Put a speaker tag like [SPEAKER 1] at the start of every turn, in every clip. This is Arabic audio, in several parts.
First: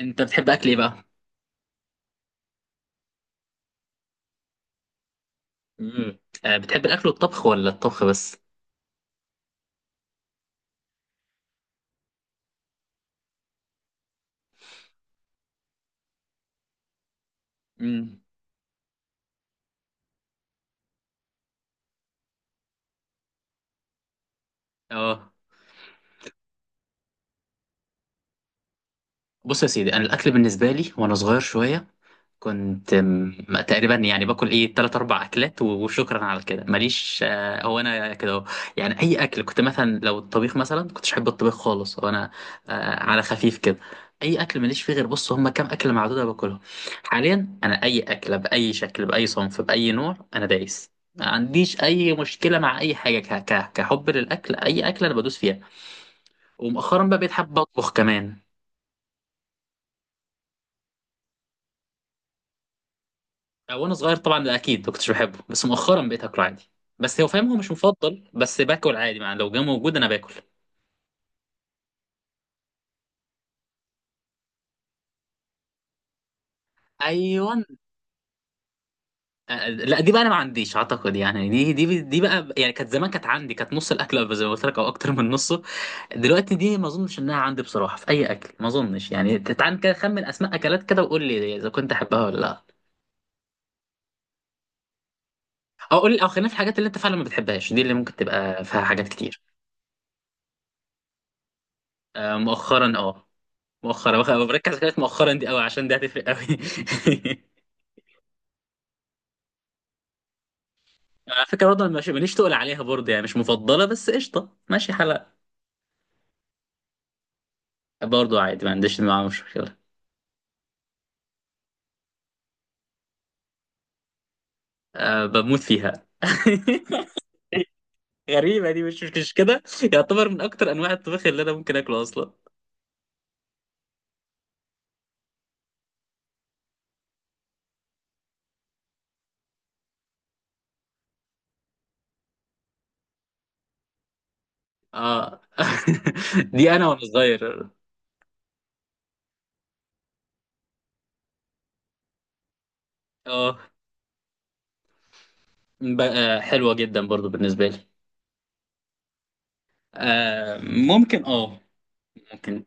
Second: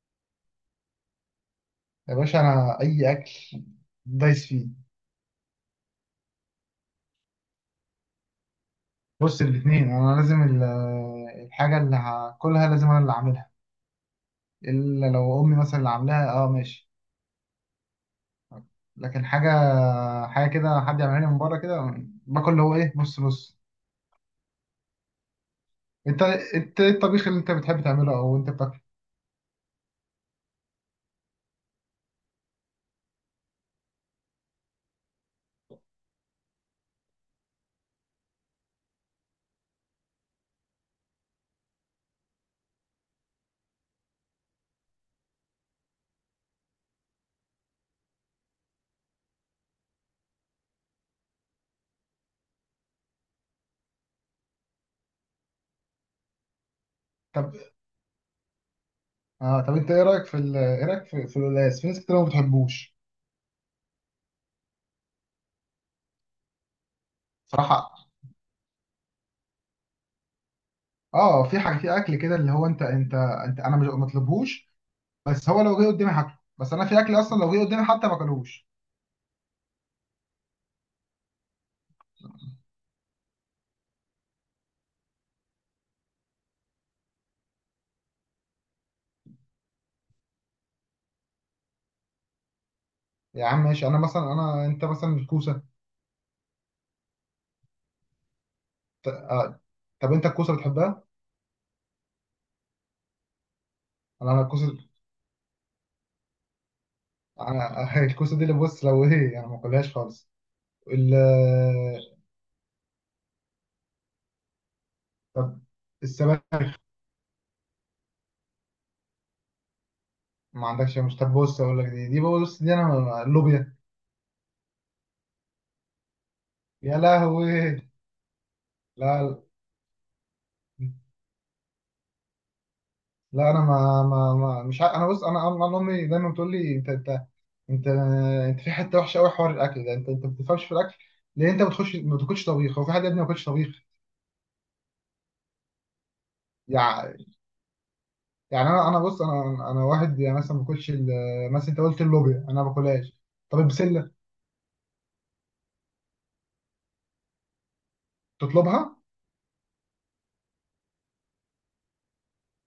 [SPEAKER 1] انت بتحب اكل ايه بقى؟
[SPEAKER 2] يا باشا، انا اي اكل دايس فيه.
[SPEAKER 1] امم. آه، بتحب الاكل والطبخ ولا الطبخ بس؟
[SPEAKER 2] بص الاثنين، انا لازم الحاجه اللي هاكلها لازم انا اللي اعملها، الا لو امي مثلا اللي عاملاها اه ماشي.
[SPEAKER 1] امم.
[SPEAKER 2] لكن حاجه كده حد يعملها لي من بره كده، باكل اللي هو ايه نص نص.
[SPEAKER 1] اه.
[SPEAKER 2] انت انت ايه الطبيخ اللي انت بتحب تعمله او انت بتاكل؟
[SPEAKER 1] بص يا سيدي، انا الاكل بالنسبه لي وانا صغير شويه، تقريبا يعني باكل ايه تلات اربع اكلات وشكرا على كده ماليش هو انا كده أهو. يعني اي اكل، كنت مثلا لو الطبيخ مثلا كنتش احب الطبيخ خالص، هو انا آه، على خفيف كده. اي اكل ماليش فيه، غير بص، هما كام اكله معدوده باكلهم. حاليا انا اي اكله باي شكل، باي صنف، باي نوع، انا دايس، ما عنديش اي مشكله مع اي حاجه كحب للاكل، اي اكله انا بدوس فيها. ومؤخرا بقى بقيت
[SPEAKER 2] طب
[SPEAKER 1] حابب اطبخ كمان.
[SPEAKER 2] اه طب انت ايه رايك في ايه رايك في القلقاس؟ في ناس كتير ما بتحبوش.
[SPEAKER 1] وانا صغير طبعا ده اكيد ما كنتش بحبه، بس مؤخرا بقيت اكله عادي. بس هو فاهم هو مش
[SPEAKER 2] صراحه،
[SPEAKER 1] مفضل، بس باكل عادي، يعني لو جه موجود انا باكل.
[SPEAKER 2] اه في حاجه في اكل كده اللي هو، انت انا مش مطلبهوش، بس هو لو جه قدامي هاكله. بس انا في اكل اصلا لو جه
[SPEAKER 1] ايوه.
[SPEAKER 2] قدامي حتى ما اكلوش.
[SPEAKER 1] لا دي بقى انا ما عنديش اعتقد يعني، دي بقى يعني كانت زمان، كانت عندي، كانت نص الاكل زي ما قلت لك او اكتر من نصه. دلوقتي دي ما اظنش انها عندي بصراحه، في اي اكل ما اظنش. يعني تعال كده خمن اسماء اكلات كده وقول لي اذا كنت احبها ولا لا.
[SPEAKER 2] يا عم ماشي، انا انت مثلا الكوسه.
[SPEAKER 1] او قول لي، او خلينا في الحاجات اللي انت فعلا ما بتحبهاش، دي اللي ممكن تبقى فيها حاجات كتير.
[SPEAKER 2] ط- طب انت الكوسه بتحبها؟
[SPEAKER 1] آه، مؤخرا مؤخرا.
[SPEAKER 2] انا
[SPEAKER 1] بركز على
[SPEAKER 2] الكوسه،
[SPEAKER 1] كلمة مؤخرا دي قوي عشان دي هتفرق قوي.
[SPEAKER 2] انا الكوسه دي اللي بص لو ايه يعني ما باكلهاش خالص. ال
[SPEAKER 1] على فكرة برضه أنا مش، ماليش تقول عليها برضه، يعني مش مفضلة، بس قشطة ماشي حلقة.
[SPEAKER 2] طب السبانخ.
[SPEAKER 1] برضه عادي، ما عنديش معاها مشكلة.
[SPEAKER 2] ما عندكش؟ مش طب، بص اقول لك، دي، بص دي انا اللوبيا.
[SPEAKER 1] أه، بموت فيها.
[SPEAKER 2] يا لهوي.
[SPEAKER 1] غريبة دي، مش
[SPEAKER 2] لا،
[SPEAKER 1] كده. يعتبر من أكتر أنواع الطبخ اللي أنا ممكن أكله أصلا.
[SPEAKER 2] لا انا ما مش ع... انا بص، انا امي دايما بتقول لي، انت انت انت في حته وحشه قوي حوار الاكل ده، انت ما بتفهمش في الاكل. ليه انت ما بتخش، ما بتاكلش طبيخ؟ هو في حد يا ابني ما بياكلش طبيخ؟
[SPEAKER 1] اه. دي أنا وأنا
[SPEAKER 2] يعني
[SPEAKER 1] صغير.
[SPEAKER 2] يعني انا بص، انا واحد يعني مثلا ما باكلش مثلا انت قلت اللوبيا انا ما باكلهاش.
[SPEAKER 1] اه،
[SPEAKER 2] طب البسله
[SPEAKER 1] حلوة جدا برضه بالنسبة لي.
[SPEAKER 2] تطلبها؟
[SPEAKER 1] آه، ممكن، ممكن.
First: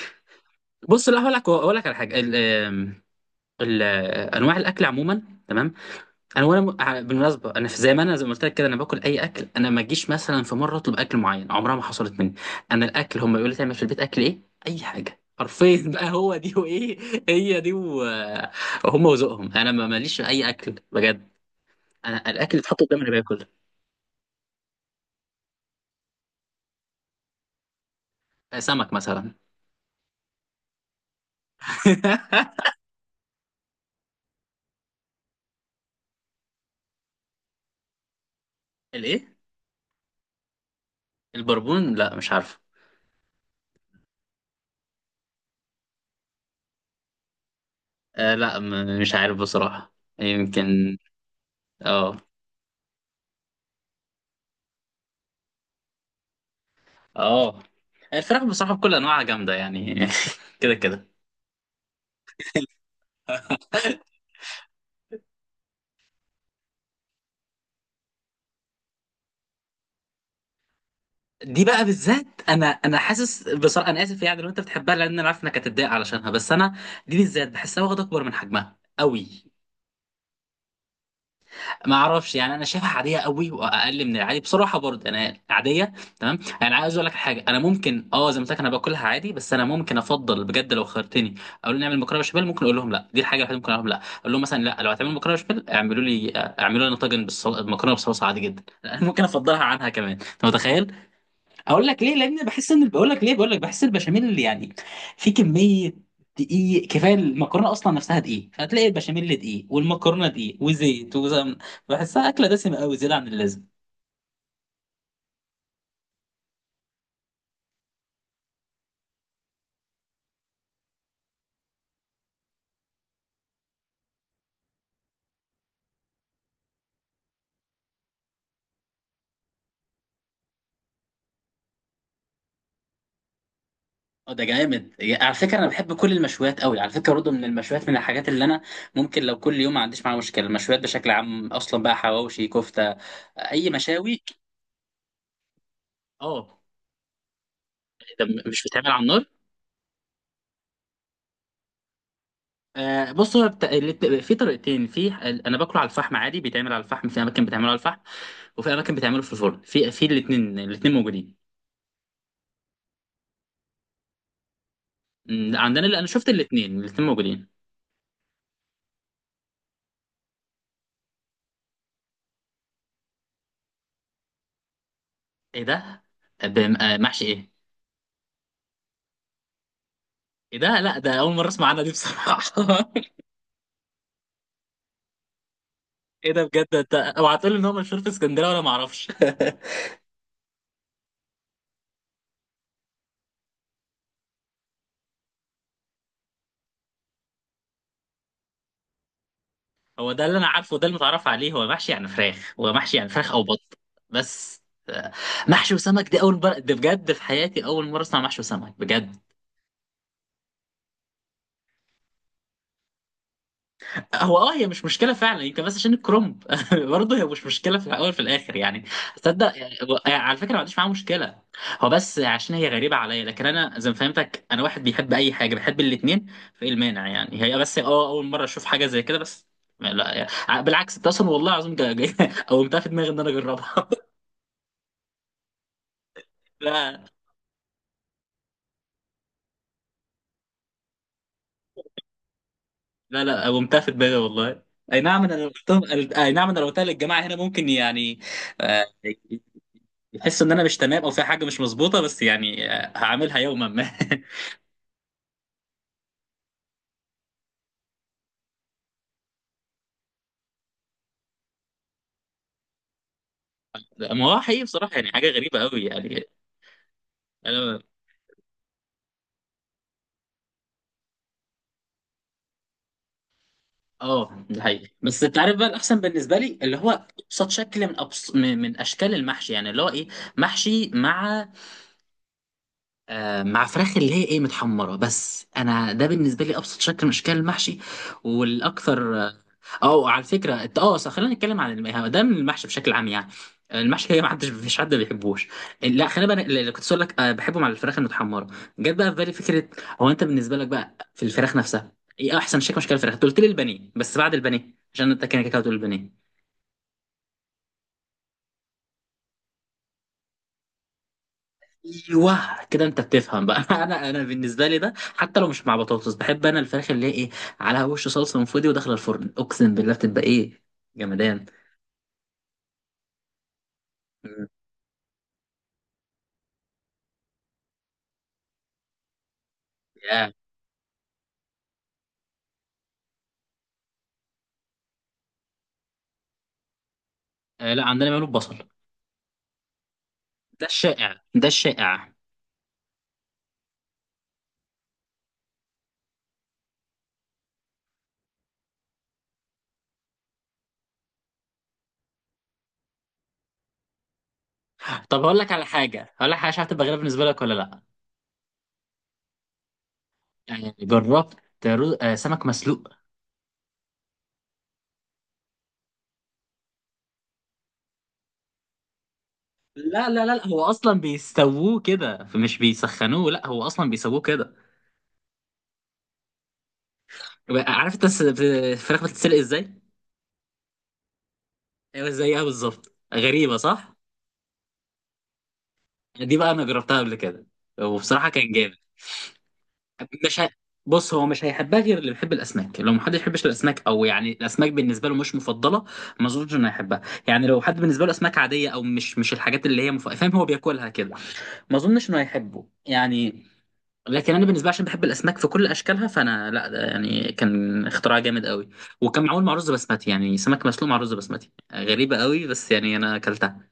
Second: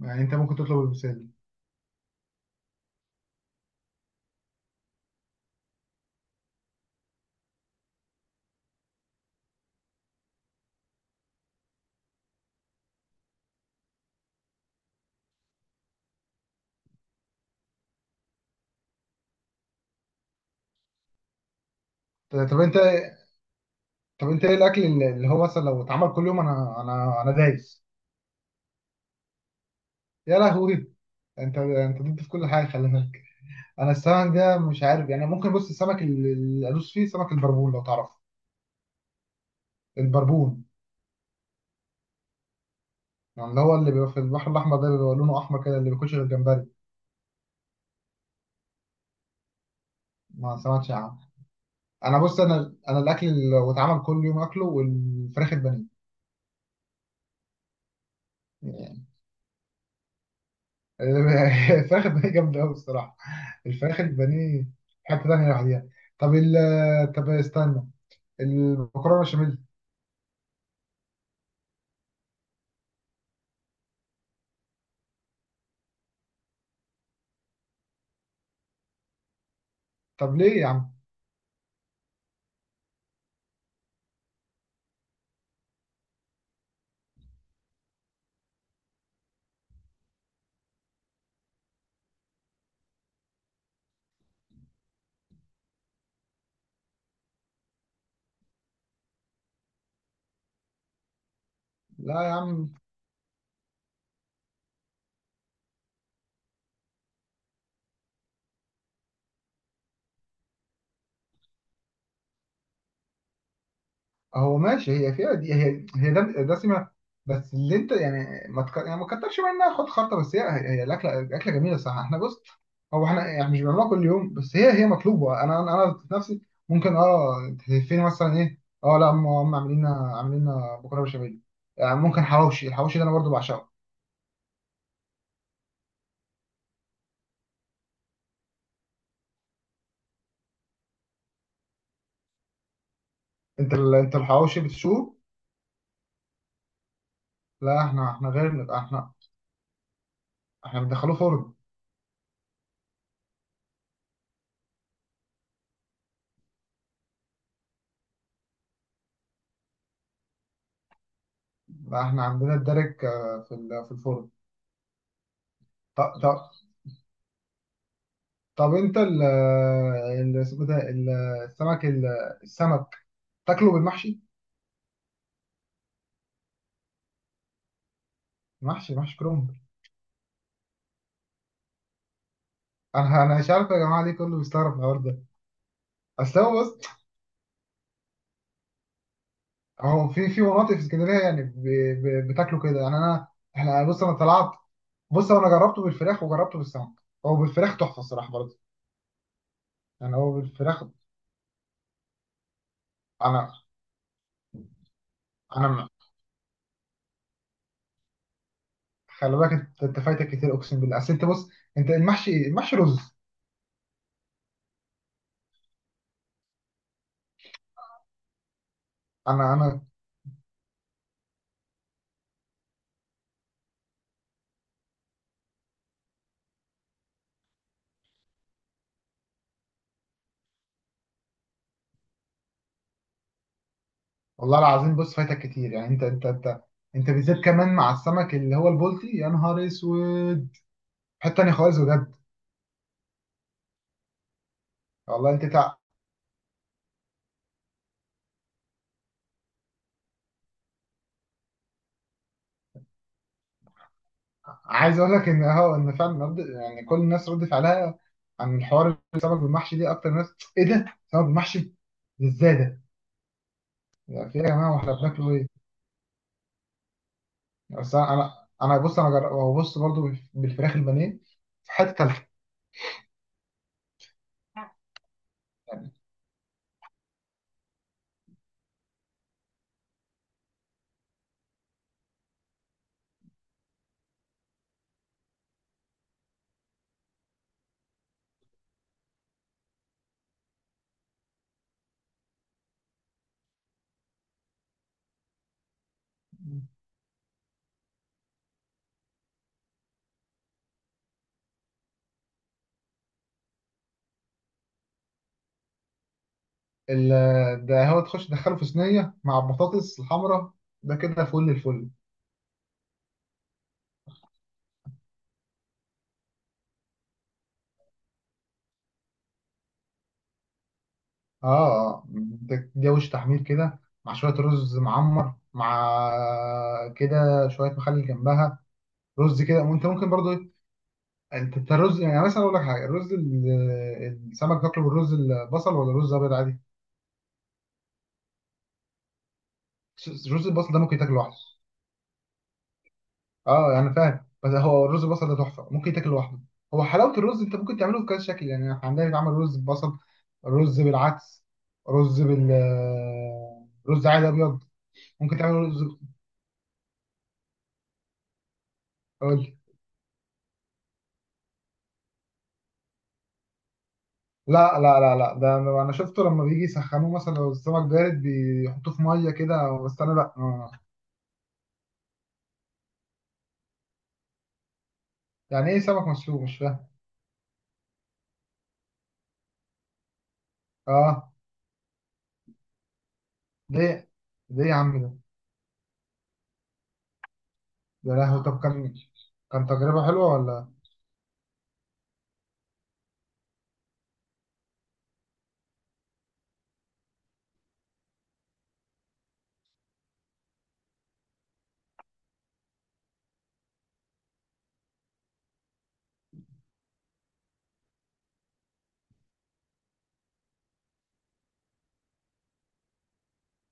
[SPEAKER 2] يعني انت ممكن تطلب
[SPEAKER 1] بص لا،
[SPEAKER 2] البسله.
[SPEAKER 1] هقول لك على حاجة، أنواع الأكل عموما. تمام. انا وانا بالمناسبه، انا زي ما انا زي ما قلت لك كده، انا باكل اي اكل. انا ما اجيش مثلا في مره اطلب اكل معين، عمرها ما حصلت مني. انا الاكل هم يقولوا لي تعمل في البيت اكل ايه. اي حاجه حرفيا. بقى هو دي وايه، هي دي وهم وذوقهم. انا ما ماليش في اي اكل بجد. انا
[SPEAKER 2] ط-
[SPEAKER 1] الاكل
[SPEAKER 2] طب
[SPEAKER 1] اللي
[SPEAKER 2] انت
[SPEAKER 1] اتحط قدامي انا باكل.
[SPEAKER 2] طب انت ايه الاكل اللي هو مثلا لو اتعمل كل يوم، انا دايس.
[SPEAKER 1] آه، سمك مثلا.
[SPEAKER 2] يا لهوي، انت ضد في كل حاجه، خلي بالك. انا السمك ده مش عارف، يعني ممكن بص السمك اللي ادوس فيه سمك البربون، لو تعرف
[SPEAKER 1] الايه؟
[SPEAKER 2] البربون.
[SPEAKER 1] البربون؟ لا مش عارف.
[SPEAKER 2] يعني اللي هو اللي بيبقى في البحر الاحمر ده، بيبقى لونه احمر كده، اللي بياكلش غير جمبري.
[SPEAKER 1] آه لا، مش عارف بصراحه.
[SPEAKER 2] ما سمعتش
[SPEAKER 1] يمكن.
[SPEAKER 2] عنه؟ انا
[SPEAKER 1] اه.
[SPEAKER 2] بص، انا الاكل اللي لو اتعمل كل يوم اكله، والفراخ البانيه.
[SPEAKER 1] اه، الفراخ بصراحه بكل
[SPEAKER 2] يعني
[SPEAKER 1] انواعها جامده يعني. كده كده.
[SPEAKER 2] الفراخ البانيه جامدة أوي الصراحة. الفراخ البانيه حتة تانية لوحديها. طب ال طب استنى، المكرونة بشاميل.
[SPEAKER 1] دي بقى بالذات، انا حاسس بصراحه، انا اسف يعني لو انت بتحبها، لان انا عارف انك هتتضايق علشانها، بس انا دي بالذات بحسها واخده اكبر من حجمها قوي.
[SPEAKER 2] طب ليه يا عم؟
[SPEAKER 1] ما اعرفش يعني، انا شايفها عاديه قوي، واقل من العادي بصراحه، برضه انا عاديه. تمام، يعني عايز اقول لك حاجه، انا ممكن، زي ما قلت لك، انا باكلها عادي، بس انا ممكن افضل بجد لو خيرتني، اقول لهم نعمل مكرونه بشاميل. ممكن اقول لهم لا، دي الحاجه الوحيده ممكن اقول لهم لا، اقول لهم مثلا لا، لو هتعملوا مكرونه بشاميل اعملوا لي، اعملوا لنا طاجن مكرونه بصلصه عادي جدا. ممكن افضلها عنها كمان، انت متخيل؟ اقول لك ليه،
[SPEAKER 2] لا يا
[SPEAKER 1] لان بحس
[SPEAKER 2] عم،
[SPEAKER 1] ان، بقول لك بحس البشاميل اللي يعني في كميه دقيق كفايه. المكرونه اصلا نفسها دقيق، فتلاقي البشاميل دقيق والمكرونه دقيق وزيت وسمن. بحسها اكله دسمه قوي، زياده عن اللازم.
[SPEAKER 2] هو ماشي هي فيها دي، دسمة. بس اللي انت يعني ما تك... يعني ما تكترش منها، خد خطة. بس هي الأكلة جميلة الصراحة. احنا بص، هو احنا يعني مش بنعملها كل يوم، بس هي مطلوبة. أنا في نفسي ممكن تهفني مثلا، إيه، اه لا، هم عاملين لنا بكرة بشاميل. يعني ممكن حواوشي، الحواوشي ده أنا برضو بعشقه.
[SPEAKER 1] اه ده جامد، على فكره انا بحب كل المشويات قوي. على فكره برضه من المشويات، من الحاجات اللي انا ممكن لو كل يوم ما عنديش معاها مشكله، المشويات بشكل عام اصلا، بقى حواوشي، كفته، اي
[SPEAKER 2] انت
[SPEAKER 1] مشاوي.
[SPEAKER 2] الحواوشي بتشوه؟
[SPEAKER 1] اه،
[SPEAKER 2] لا، احنا
[SPEAKER 1] ده
[SPEAKER 2] احنا
[SPEAKER 1] مش
[SPEAKER 2] غير،
[SPEAKER 1] بتعمل على
[SPEAKER 2] احنا
[SPEAKER 1] النار؟
[SPEAKER 2] احنا بندخله فرن.
[SPEAKER 1] آه، بص هو في طريقتين. في انا باكله على الفحم عادي، بيتعمل على الفحم في اماكن، بتعمله على الفحم، وفي اماكن بتعمله في الفرن، في الاثنين، الاثنين موجودين.
[SPEAKER 2] لا احنا عندنا الدرك، في في الفرن.
[SPEAKER 1] أمم، عندنا اللي انا
[SPEAKER 2] ط-
[SPEAKER 1] شفت
[SPEAKER 2] ط-
[SPEAKER 1] الاثنين، الاثنين موجودين.
[SPEAKER 2] طب انت ال ال- اسمه ده، السمك، السمك تاكله بالمحشي.
[SPEAKER 1] ايه ده؟ آه، محشي ايه؟
[SPEAKER 2] محشي كرنب.
[SPEAKER 1] ايه ده؟ لا، ده اول مره اسمع عنها دي بصراحه.
[SPEAKER 2] انا مش عارف يا جماعه ليه كله بيستغرب الحوار ده.
[SPEAKER 1] ايه
[SPEAKER 2] اصل
[SPEAKER 1] ده؟
[SPEAKER 2] هو
[SPEAKER 1] بجد؟
[SPEAKER 2] بص،
[SPEAKER 1] انت اوعى تقول لي ان هو مشهور في اسكندريه وانا ما اعرفش.
[SPEAKER 2] هو في مناطق في اسكندريه يعني بتاكله كده. يعني انا، احنا بص، انا طلعت، بص انا جربته بالفراخ وجربته بالسمك. هو بالفراخ تحفه الصراحه برضه.
[SPEAKER 1] هو
[SPEAKER 2] يعني
[SPEAKER 1] ده
[SPEAKER 2] هو
[SPEAKER 1] اللي انا عارفه،
[SPEAKER 2] بالفراخ،
[SPEAKER 1] وده المتعرف عليه، هو محشي يعني فراخ، هو محشي يعني فراخ او
[SPEAKER 2] انا
[SPEAKER 1] بط. بس. آه،
[SPEAKER 2] انا
[SPEAKER 1] محشي
[SPEAKER 2] م-
[SPEAKER 1] وسمك دي اول مره، ده بجد في حياتي اول مره اسمع محشي وسمك بجد.
[SPEAKER 2] خلي بالك، انت فايتك كتير، اقسم بالله. اصل انت بص، انت المحشي رز.
[SPEAKER 1] هو اه، هي مش مشكله فعلا يمكن، بس عشان الكرومب. برضه هي مش مشكله، في الاول في الاخر يعني،
[SPEAKER 2] انا
[SPEAKER 1] تصدق يعني
[SPEAKER 2] انا
[SPEAKER 1] على فكره ما عنديش معاها مشكله. هو بس عشان هي غريبه عليا، لكن انا زي ما فهمتك انا واحد بيحب اي حاجه، بحب الاثنين، فايه المانع يعني؟ هي بس اول مره اشوف حاجه زي كده بس. لا، يعني بالعكس ده اصلا، والله العظيم قومتها في دماغي ان انا اجربها.
[SPEAKER 2] والله العظيم، بص فايتك كتير، يعني انت انت انت
[SPEAKER 1] لا،
[SPEAKER 2] انت بالذات كمان مع السمك اللي هو البلطي، يا نهار اسود. حته تانية خالص بجد.
[SPEAKER 1] لا، لا، قومتها في دماغي والله. اي نعم
[SPEAKER 2] والله
[SPEAKER 1] انا لو قلتهم، اي نعم انا لو قلتها للجماعه هنا، ممكن يعني، آه، بحس ان انا مش تمام، او في حاجه مش مظبوطه، بس يعني آه، هعملها يوما ما.
[SPEAKER 2] عايز اقول لك ان هو ان فعلا رد، يعني كل الناس رد فعلها عن الحوار السمك بالمحشي دي، اكتر ناس ايه ده سمك بالمحشي؟ ازاي ده؟
[SPEAKER 1] ما
[SPEAKER 2] يعني في
[SPEAKER 1] هو
[SPEAKER 2] يا
[SPEAKER 1] حقيقي
[SPEAKER 2] جماعه واحنا
[SPEAKER 1] بصراحه، يعني حاجه
[SPEAKER 2] بناكله ايه؟
[SPEAKER 1] غريبه قوي يعني. انا
[SPEAKER 2] بس انا بص، وبص برضو بالفراخ البانيه في حته تالته.
[SPEAKER 1] اه، ده حقيقي، بس انت عارف بقى الاحسن بالنسبه لي اللي هو ابسط شكل من من اشكال المحشي، يعني اللي هو ايه، محشي مع، مع فراخ اللي هي ايه، متحمره. بس انا ده بالنسبه لي ابسط شكل من اشكال المحشي، والاكثر أو، على فكره صح، خلينا نتكلم عن الم- ده من المحشي بشكل عام يعني. المحشي هي، ما حدش مفيش حد ما بيحبوش. لا، خلينا بقى اللي كنت اقول لك، آه، بحبه مع الفراخ المتحمره. جت بقى في بالي فكره، هو انت بالنسبه لك بقى في الفراخ نفسها، ايه احسن شكل من اشكال الفراخ؟ أنت قلت لي البانيه، بس بعد البانيه، عشان انت كده كده هتقول البانيه.
[SPEAKER 2] ده هو تخش تدخله في صينيه مع البطاطس الحمراء، ده كده فل الفل.
[SPEAKER 1] ايوه كده، انت بتفهم بقى. انا، بالنسبه لي ده حتى لو مش مع بطاطس، بحب انا الفراخ اللي هي ايه، على وش صلصه من فودي وداخله الفرن، اقسم بالله بتبقى ايه، جمدان.
[SPEAKER 2] اه ده جوش تحمير كده، مع شوية
[SPEAKER 1] مم.
[SPEAKER 2] رز معمر، مع كده شوية مخلل جنبها، رز كده. وانت ممكن برضو
[SPEAKER 1] يا
[SPEAKER 2] ايه، انت الرز، يعني مثلا اقول لك حاجة، الرز السمك تاكله بالرز البصل ولا رز ابيض عادي؟
[SPEAKER 1] آه، لا عندنا بيعملوا ببصل،
[SPEAKER 2] رز
[SPEAKER 1] ده
[SPEAKER 2] البصل ده ممكن تاكله
[SPEAKER 1] الشائع،
[SPEAKER 2] لوحده.
[SPEAKER 1] ده الشائع.
[SPEAKER 2] اه يعني فاهم، بس هو الرز البصل ده تحفة ممكن تاكله لوحده. هو حلاوة الرز انت ممكن تعمله بكذا شكل، يعني احنا عندنا بيتعمل رز ببصل، رز بالعدس، رز بال رز عادي ابيض.
[SPEAKER 1] طب
[SPEAKER 2] ممكن
[SPEAKER 1] هقول لك على
[SPEAKER 2] تعمل
[SPEAKER 1] حاجه، هقول لك حاجه مش عارف تبقى غريبه بالنسبه لك ولا لا،
[SPEAKER 2] رز.
[SPEAKER 1] يعني جربت آه، سمك مسلوق؟
[SPEAKER 2] لا، لا، لا، لا، ده انا شفته لما بيجي يسخنوه، مثلا لو السمك بارد بيحطوه في ميه كده. بس
[SPEAKER 1] لا،
[SPEAKER 2] انا
[SPEAKER 1] لا،
[SPEAKER 2] لا،
[SPEAKER 1] لا، لا، هو اصلا بيستووه كده فمش بيسخنوه، لا هو اصلا بيسووه كده.
[SPEAKER 2] يعني ايه سمك مسلوق؟ مش فاهم.
[SPEAKER 1] عارف انت الفراخ بتتسلق ازاي؟
[SPEAKER 2] اه،
[SPEAKER 1] ايوه، زيها بالظبط، غريبه صح؟
[SPEAKER 2] ليه؟ ليه يا عم ده؟
[SPEAKER 1] دي بقى انا جربتها قبل كده،
[SPEAKER 2] يا
[SPEAKER 1] وبصراحه
[SPEAKER 2] لهوي.
[SPEAKER 1] كان
[SPEAKER 2] طب
[SPEAKER 1] جامد.
[SPEAKER 2] كان تجربه حلوه
[SPEAKER 1] مش ه...
[SPEAKER 2] ولا؟
[SPEAKER 1] بص هو مش هيحبها غير اللي بيحب الاسماك، لو محدش يحبش الاسماك، او يعني الاسماك بالنسبه له مش مفضله، ما اظنش انه هيحبها. يعني لو حد بالنسبه له اسماك عاديه، او مش الحاجات اللي هي فاهم، هو بياكلها كده، ما اظنش انه هيحبه يعني. لكن انا بالنسبه لي، عشان بحب الاسماك في كل اشكالها، فانا لا، ده يعني كان اختراع جامد قوي. وكان معمول مع رز بسمتي، يعني سمك مسلوق مع رز بسمتي غريبه قوي، بس يعني انا اكلتها.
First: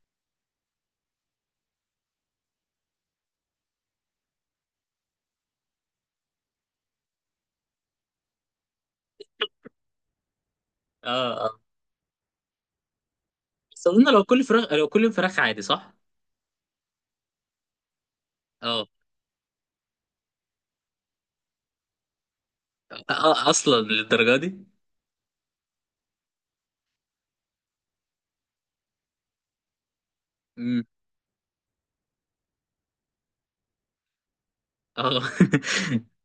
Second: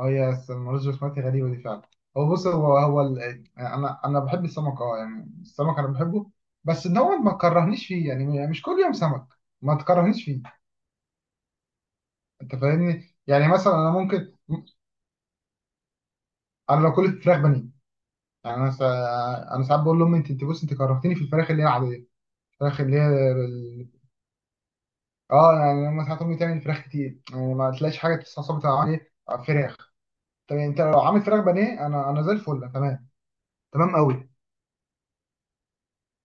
[SPEAKER 2] اه، المرز البسمتي غريبه دي فعلا. هو بص، يعني انا بحب السمك. اه، يعني السمك انا بحبه، بس ان هو ما تكرهنيش فيه، يعني مش كل يوم سمك، ما تكرهنيش فيه.
[SPEAKER 1] اه، اه.
[SPEAKER 2] انت فاهمني، يعني مثلا
[SPEAKER 1] بس
[SPEAKER 2] انا
[SPEAKER 1] اظن
[SPEAKER 2] ممكن،
[SPEAKER 1] لو كل فراخ عادي صح.
[SPEAKER 2] انا لو كلت فراخ بانيه، يعني
[SPEAKER 1] اه.
[SPEAKER 2] انا ساعات بقول لامي، انت بص انت كرهتني في الفراخ اللي هي العاديه، الفراخ اللي هي
[SPEAKER 1] أ- اصلا للدرجه دي؟
[SPEAKER 2] اه، يعني لما ساعات امي تعمل فراخ كتير يعني ما تلاقيش حاجه تستعصب عليه فراخ. طب يعني انت
[SPEAKER 1] امم.
[SPEAKER 2] لو عامل فراخ بانيه، انا زي الفل تمام، تمام قوي.
[SPEAKER 1] اه.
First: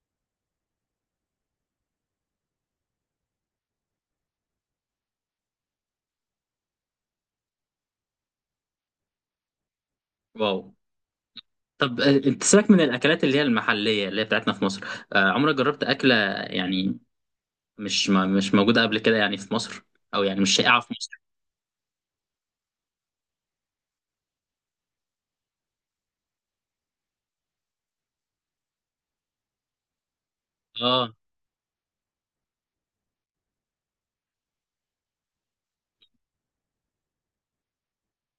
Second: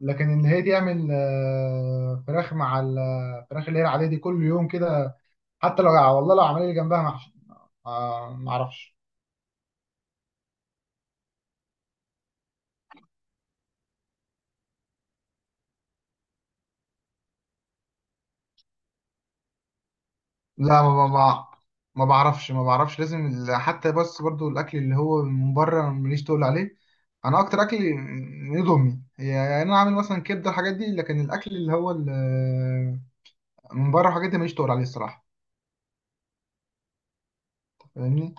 [SPEAKER 2] لكن ان هي تعمل فراخ مع الفراخ اللي هي العاديه دي كل يوم كده، حتى لو، والله لو عمل لي جنبها محشي، ما اعرفش.
[SPEAKER 1] واو. طب آه، انت سيبك من الاكلات اللي هي المحليه اللي هي بتاعتنا في مصر، آه، عمرك جربت اكله يعني مش ما مش موجوده قبل كده يعني في مصر، او يعني مش شائعه
[SPEAKER 2] لا
[SPEAKER 1] في مصر؟
[SPEAKER 2] ما بعرفش، ما بعرفش، لازم حتى، بس برضو الاكل اللي هو من بره ماليش تقول عليه. انا اكتر اكل من ايد امي هي، يعني انا عامل مثلا كبده، الحاجات دي.
[SPEAKER 1] اه،
[SPEAKER 2] لكن الاكل اللي هو من بره، الحاجات دي ماليش تقول عليه الصراحه. فاهمني؟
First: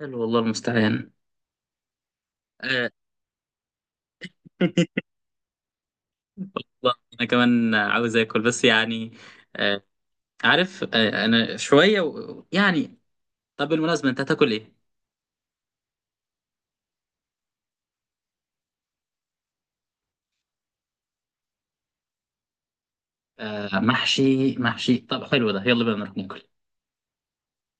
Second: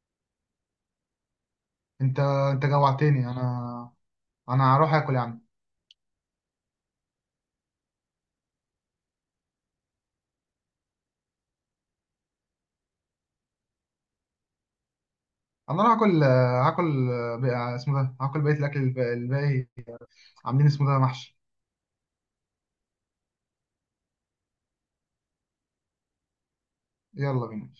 [SPEAKER 1] حلو، والله المستعان.
[SPEAKER 2] انت انت
[SPEAKER 1] آه،
[SPEAKER 2] جوعتني انا هروح اكل يعني.
[SPEAKER 1] والله انا كمان عاوز اكل بس يعني، آه، عارف، آه، انا شويه يعني. طب بالمناسبه انت هتاكل ايه؟
[SPEAKER 2] انا هروح اكل، هاكل اسمه ده، هاكل بقيه الاكل الباقي. عاملين اسمه ده محشي.
[SPEAKER 1] آه، محشي، محشي؟ طب حلو ده، يلا بينا نروح ناكل.
[SPEAKER 2] يلا بينا.